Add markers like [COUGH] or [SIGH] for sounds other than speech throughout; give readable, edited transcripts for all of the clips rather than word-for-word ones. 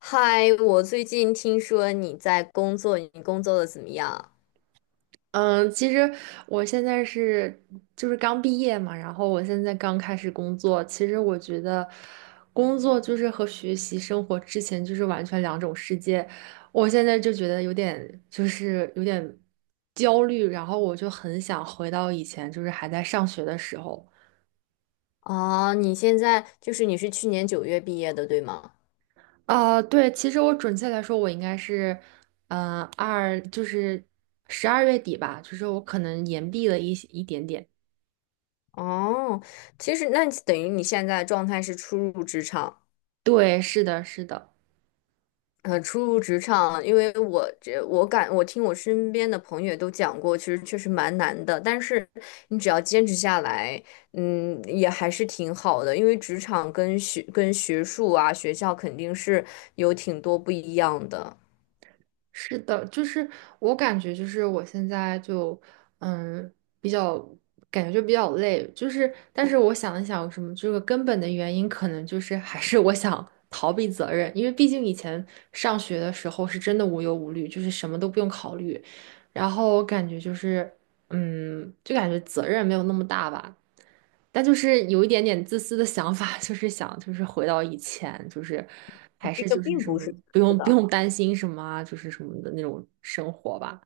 嗨，我最近听说你在工作，你工作的怎么样？嗯，其实我现在是就是刚毕业嘛，然后我现在刚开始工作。其实我觉得工作就是和学习生活之前就是完全两种世界。我现在就觉得有点就是有点焦虑，然后我就很想回到以前就是还在上学的时候。哦，你现在就是你是去年九月毕业的，对吗？啊、对，其实我准确来说，我应该是，二就是十二月底吧，就是我可能延毕了一点点。哦，其实那等于你现在状态是初入职场。对，是的，是的。初入职场，因为我听我身边的朋友也都讲过，其实确实蛮难的，但是你只要坚持下来，嗯，也还是挺好的，因为职场跟学术啊，学校肯定是有挺多不一样的。是的，就是我感觉，就是我现在就，嗯，比较感觉就比较累，就是，但是我想了想，有什么这个根本的原因，可能就是还是我想逃避责任，因为毕竟以前上学的时候是真的无忧无虑，就是什么都不用考虑，然后我感觉就是。嗯，就感觉责任没有那么大吧，但就是有一点点自私的想法，[LAUGHS] 就是想就是回到以前，就是还这是个就是并什不么是不是用不的。用担心什么啊，就是什么的那种生活吧。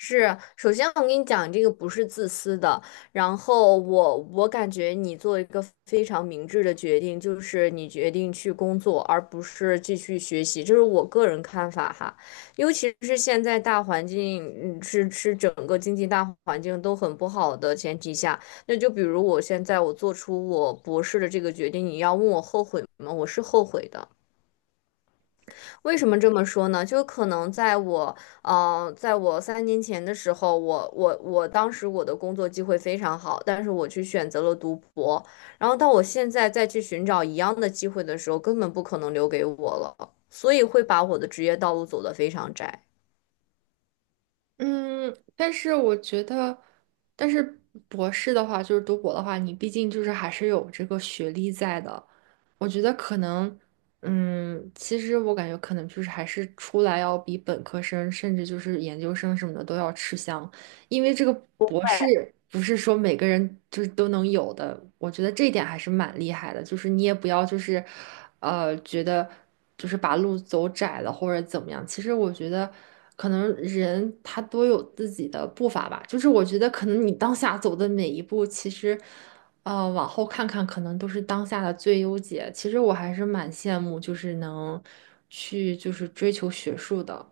是，首先我跟你讲，这个不是自私的。然后我感觉你做一个非常明智的决定，就是你决定去工作，而不是继续学习，这是我个人看法哈。尤其是现在大环境，嗯，是整个经济大环境都很不好的前提下，那就比如我现在我做出我博士的这个决定，你要问我后悔吗？我是后悔的。为什么这么说呢？就可能在我，在我三年前的时候，我当时我的工作机会非常好，但是我去选择了读博，然后到我现在再去寻找一样的机会的时候，根本不可能留给我了，所以会把我的职业道路走得非常窄。嗯，但是我觉得，但是博士的话，就是读博的话，你毕竟就是还是有这个学历在的。我觉得可能，嗯，其实我感觉可能就是还是出来要比本科生，甚至就是研究生什么的都要吃香，因为这个博士不是说每个人就是都能有的。我觉得这一点还是蛮厉害的，就是你也不要就是，觉得。就是把路走窄了或者怎么样。其实我觉得，可能人他都有自己的步伐吧。就是我觉得，可能你当下走的每一步，其实，往后看看，可能都是当下的最优解。其实我还是蛮羡慕，就是能去就是追求学术的。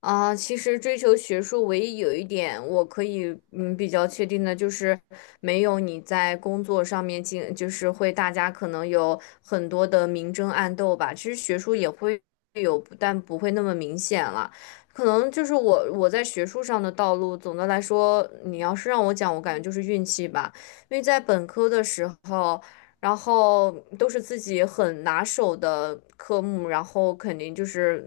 啊，其实追求学术，唯一有一点我可以嗯比较确定的就是，没有你在工作上面进，就是会大家可能有很多的明争暗斗吧。其实学术也会有，但不会那么明显了。可能就是我在学术上的道路，总的来说，你要是让我讲，我感觉就是运气吧。因为在本科的时候。然后都是自己很拿手的科目，然后肯定就是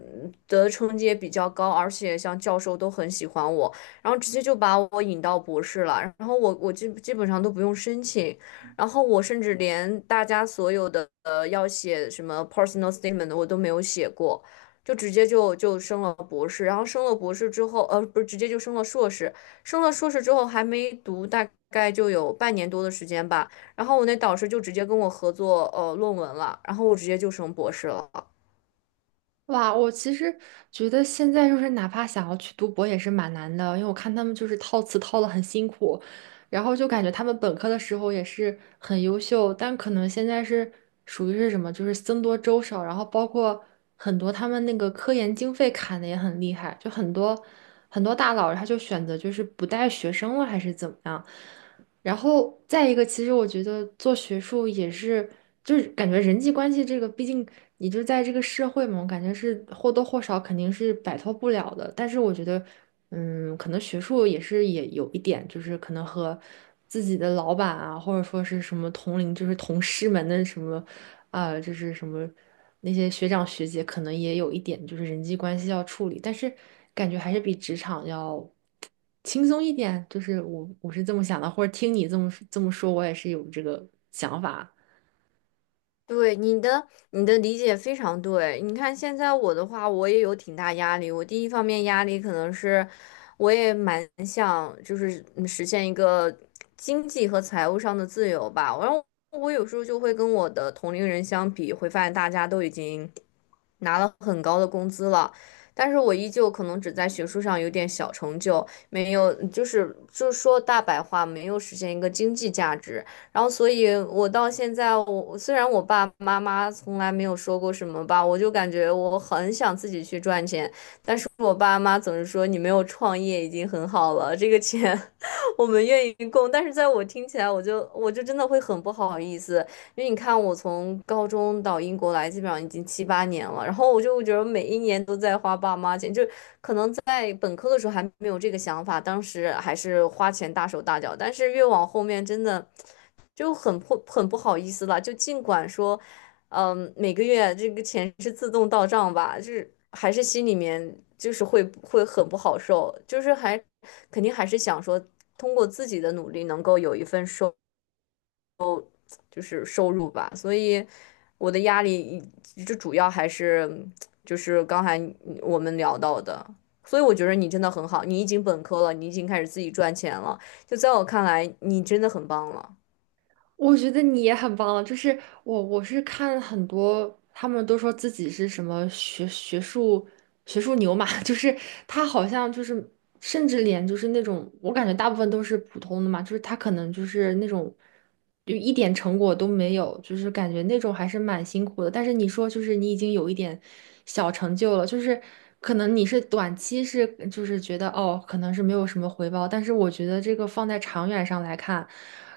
得的成绩也比较高，而且像教授都很喜欢我，然后直接就把我引到博士了，然后我基本上都不用申请，然后我甚至连大家所有的要写什么 personal statement 的我都没有写过。就直接就升了博士，然后升了博士之后，呃，不是直接就升了硕士，升了硕士之后还没读，大概就有半年多的时间吧。然后我那导师就直接跟我合作论文了，然后我直接就升博士了。哇，我其实觉得现在就是哪怕想要去读博也是蛮难的，因为我看他们就是套词套的很辛苦，然后就感觉他们本科的时候也是很优秀，但可能现在是属于是什么，就是僧多粥少，然后包括很多他们那个科研经费砍的也很厉害，就很多大佬他就选择就是不带学生了还是怎么样，然后再一个，其实我觉得做学术也是，就是感觉人际关系这个，毕竟你就在这个社会嘛，我感觉是或多或少肯定是摆脱不了的。但是我觉得，嗯，可能学术也是也有一点，就是可能和自己的老板啊，或者说是什么同龄，就是同事们的什么啊，就是什么那些学长学姐可能也有一点就是人际关系要处理，但是感觉还是比职场要轻松一点。就是我是这么想的，或者听你这么说，我也是有这个想法。对你的理解非常对。你看现在我的话，我也有挺大压力。我第一方面压力可能是，我也蛮想就是嗯实现一个经济和财务上的自由吧。然后我有时候就会跟我的同龄人相比，会发现大家都已经拿了很高的工资了，但是我依旧可能只在学术上有点小成就，没有就是说大白话，没有实现一个经济价值。然后所以我到现在我，虽然我爸爸妈妈从来没有说过什么吧，我就感觉我很想自己去赚钱，但是我爸妈总是说你没有创业已经很好了，这个钱 [LAUGHS] 我们愿意供，但是在我听起来，我就真的会很不好意思，因为你看我从高中到英国来，基本上已经七八年了，然后我就觉得每一年都在花爸妈钱，就在本科的时候还没有这个想法，当时还是花钱大手大脚，但是越往后面真的就很不好意思了。就尽管说，嗯，每个月这个钱是自动到账吧，就是还是心里面就是会很不好受，就是肯定还是想说通过自己的努力能够有一份收。就是收入吧，所以我的压力就主要还是就是刚才我们聊到的，所以我觉得你真的很好，你已经本科了，你已经开始自己赚钱了，就在我看来，你真的很棒了。我觉得你也很棒了，就是我是看很多，他们都说自己是什么学术牛马，[LAUGHS] 就是他好像就是甚至连就是那种我感觉大部分都是普通的嘛，就是他可能就是那种就一点成果都没有，就是感觉那种还是蛮辛苦的。但是你说就是你已经有一点小成就了，就是可能你是短期是就是觉得哦可能是没有什么回报，但是我觉得这个放在长远上来看。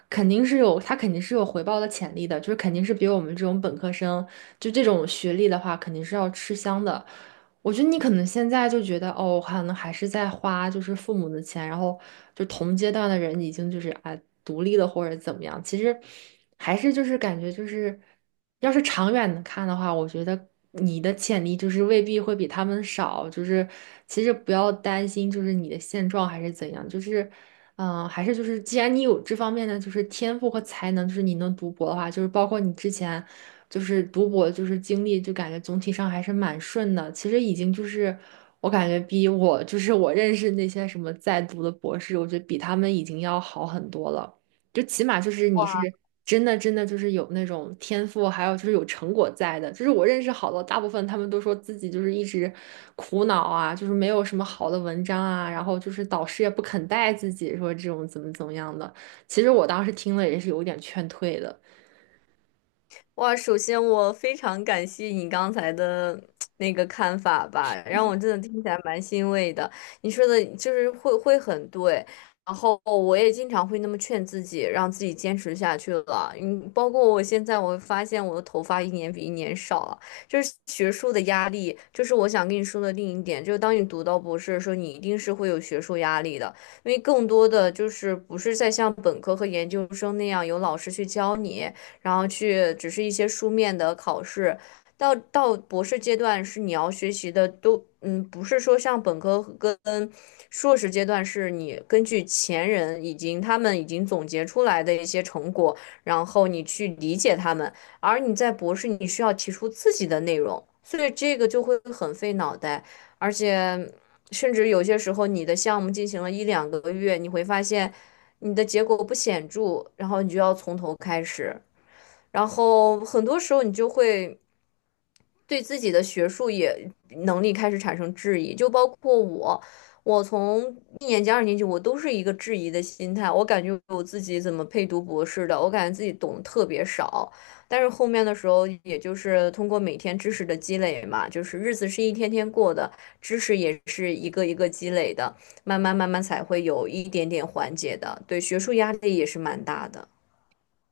肯定是有，他肯定是有回报的潜力的，就是肯定是比我们这种本科生，就这种学历的话，肯定是要吃香的。我觉得你可能现在就觉得，哦，可能还是在花就是父母的钱，然后就同阶段的人已经就是啊独立了或者怎么样，其实还是就是感觉就是，要是长远的看的话，我觉得你的潜力就是未必会比他们少，就是其实不要担心就是你的现状还是怎样，就是。嗯，还是就是，既然你有这方面的就是天赋和才能，就是你能读博的话，就是包括你之前就是读博就是经历，就感觉总体上还是蛮顺的。其实已经就是我感觉比我就是我认识那些什么在读的博士，我觉得比他们已经要好很多了。就起码就是你是真的就是有那种天赋，还有就是有成果在的。就是我认识好多，大部分他们都说自己就是一直苦恼啊，就是没有什么好的文章啊，然后就是导师也不肯带自己，说这种怎么怎么样的。其实我当时听了也是有点劝退的。哇，首先我非常感谢你刚才的那个看法吧，让我真的听起来蛮欣慰的。你说的就是会很对，然后我也经常会那么劝自己，让自己坚持下去了。嗯，包括我现在，我会发现我的头发一年比一年少了，就是学术的压力，就是我想跟你说的另一点，就是当你读到博士的时候，你一定是会有学术压力的，因为更多的就是不是在像本科和研究生那样有老师去教你。然后去只是一些书面的考试。到博士阶段是你要学习的都，嗯，不是说像本科跟硕士阶段是你根据前人已经他们已经总结出来的一些成果，然后你去理解他们，而你在博士你需要提出自己的内容，所以这个就会很费脑袋，而且甚至有些时候你的项目进行了一两个月，你会发现你的结果不显著，然后你就要从头开始。然后很多时候你就会对自己的学术也能力开始产生质疑，就包括我，我从一年级、二年级，我都是一个质疑的心态，我感觉我自己怎么配读博士的，我感觉自己懂得特别少，但是后面的时候，也就是通过每天知识的积累嘛，就是日子是一天天过的，知识也是一个一个积累的，慢慢才会有一点点缓解的，对学术压力也是蛮大的。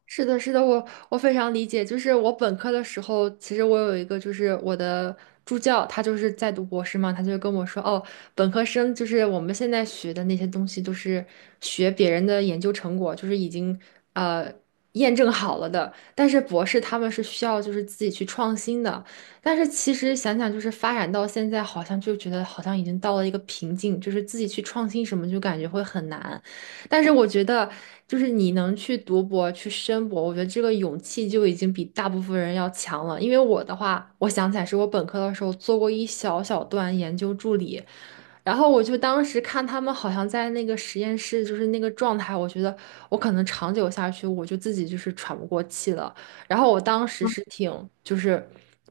是的，是的，我非常理解。就是我本科的时候，其实我有一个，就是我的助教，他就是在读博士嘛，他就跟我说，哦，本科生就是我们现在学的那些东西，都是学别人的研究成果，就是已经呃验证好了的。但是博士他们是需要就是自己去创新的。但是其实想想，就是发展到现在，好像就觉得好像已经到了一个瓶颈，就是自己去创新什么，就感觉会很难。但是我觉得，就是你能去读博、去申博，我觉得这个勇气就已经比大部分人要强了。因为我的话，我想起来是我本科的时候做过一小小段研究助理，然后我就当时看他们好像在那个实验室，就是那个状态，我觉得我可能长久下去，我就自己就是喘不过气了。然后我当时是挺就是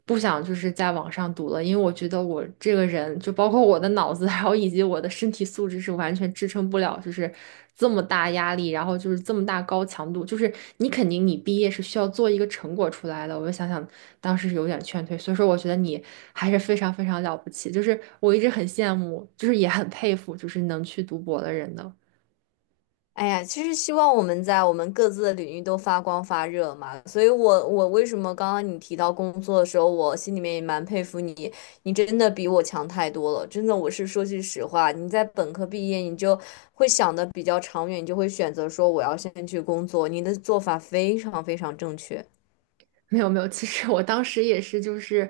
不想就是在网上读了，因为我觉得我这个人就包括我的脑子，[LAUGHS] 还有以及我的身体素质是完全支撑不了，就是这么大压力，然后就是这么大高强度，就是你肯定你毕业是需要做一个成果出来的。我就想想当时是有点劝退，所以说我觉得你还是非常非常了不起，就是我一直很羡慕，就是也很佩服，就是能去读博的人的。哎呀，其实希望我们在我们各自的领域都发光发热嘛。所以我，我为什么刚刚你提到工作的时候，我心里面也蛮佩服你，你真的比我强太多了。真的，我是说句实话，你在本科毕业，你就会想的比较长远，你就会选择说我要先去工作，你的做法非常非常正确。没有没有，其实我当时也是，就是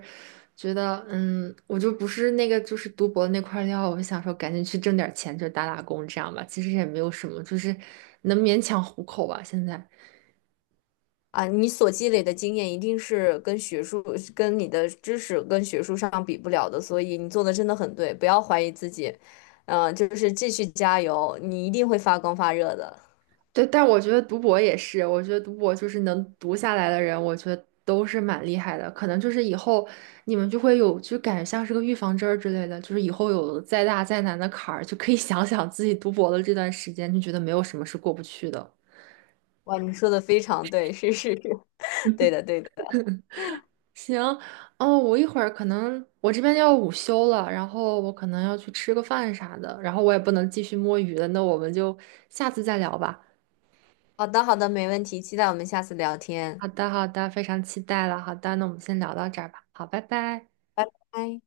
觉得，嗯，我就不是那个就是读博那块料，我想说赶紧去挣点钱，就打打工这样吧。其实也没有什么，就是能勉强糊口吧。现在，啊，你所积累的经验一定是跟学术、跟你的知识、跟学术上比不了的，所以你做的真的很对，不要怀疑自己，嗯、就是继续加油，你一定会发光发热的。对，但我觉得读博也是，我觉得读博就是能读下来的人，我觉得都是蛮厉害的。可能就是以后你们就会有，就感觉像是个预防针儿之类的，就是以后有再大再难的坎儿，就可以 [LAUGHS] 想想自己读博的这段时间，就觉得没有什么是过不去的。哇，你说的非常对，是是是，[LAUGHS] 对的对的。行，哦，我一会儿可能我这边要午休了，然后我可能要去吃个饭啥的，然后我也不能继续摸鱼了，那我们就下次再聊吧。好的好的，没问题，期待我们下次聊天，好的，好的，非常期待了。好的，那我们先聊到这儿吧。好，拜拜。拜拜。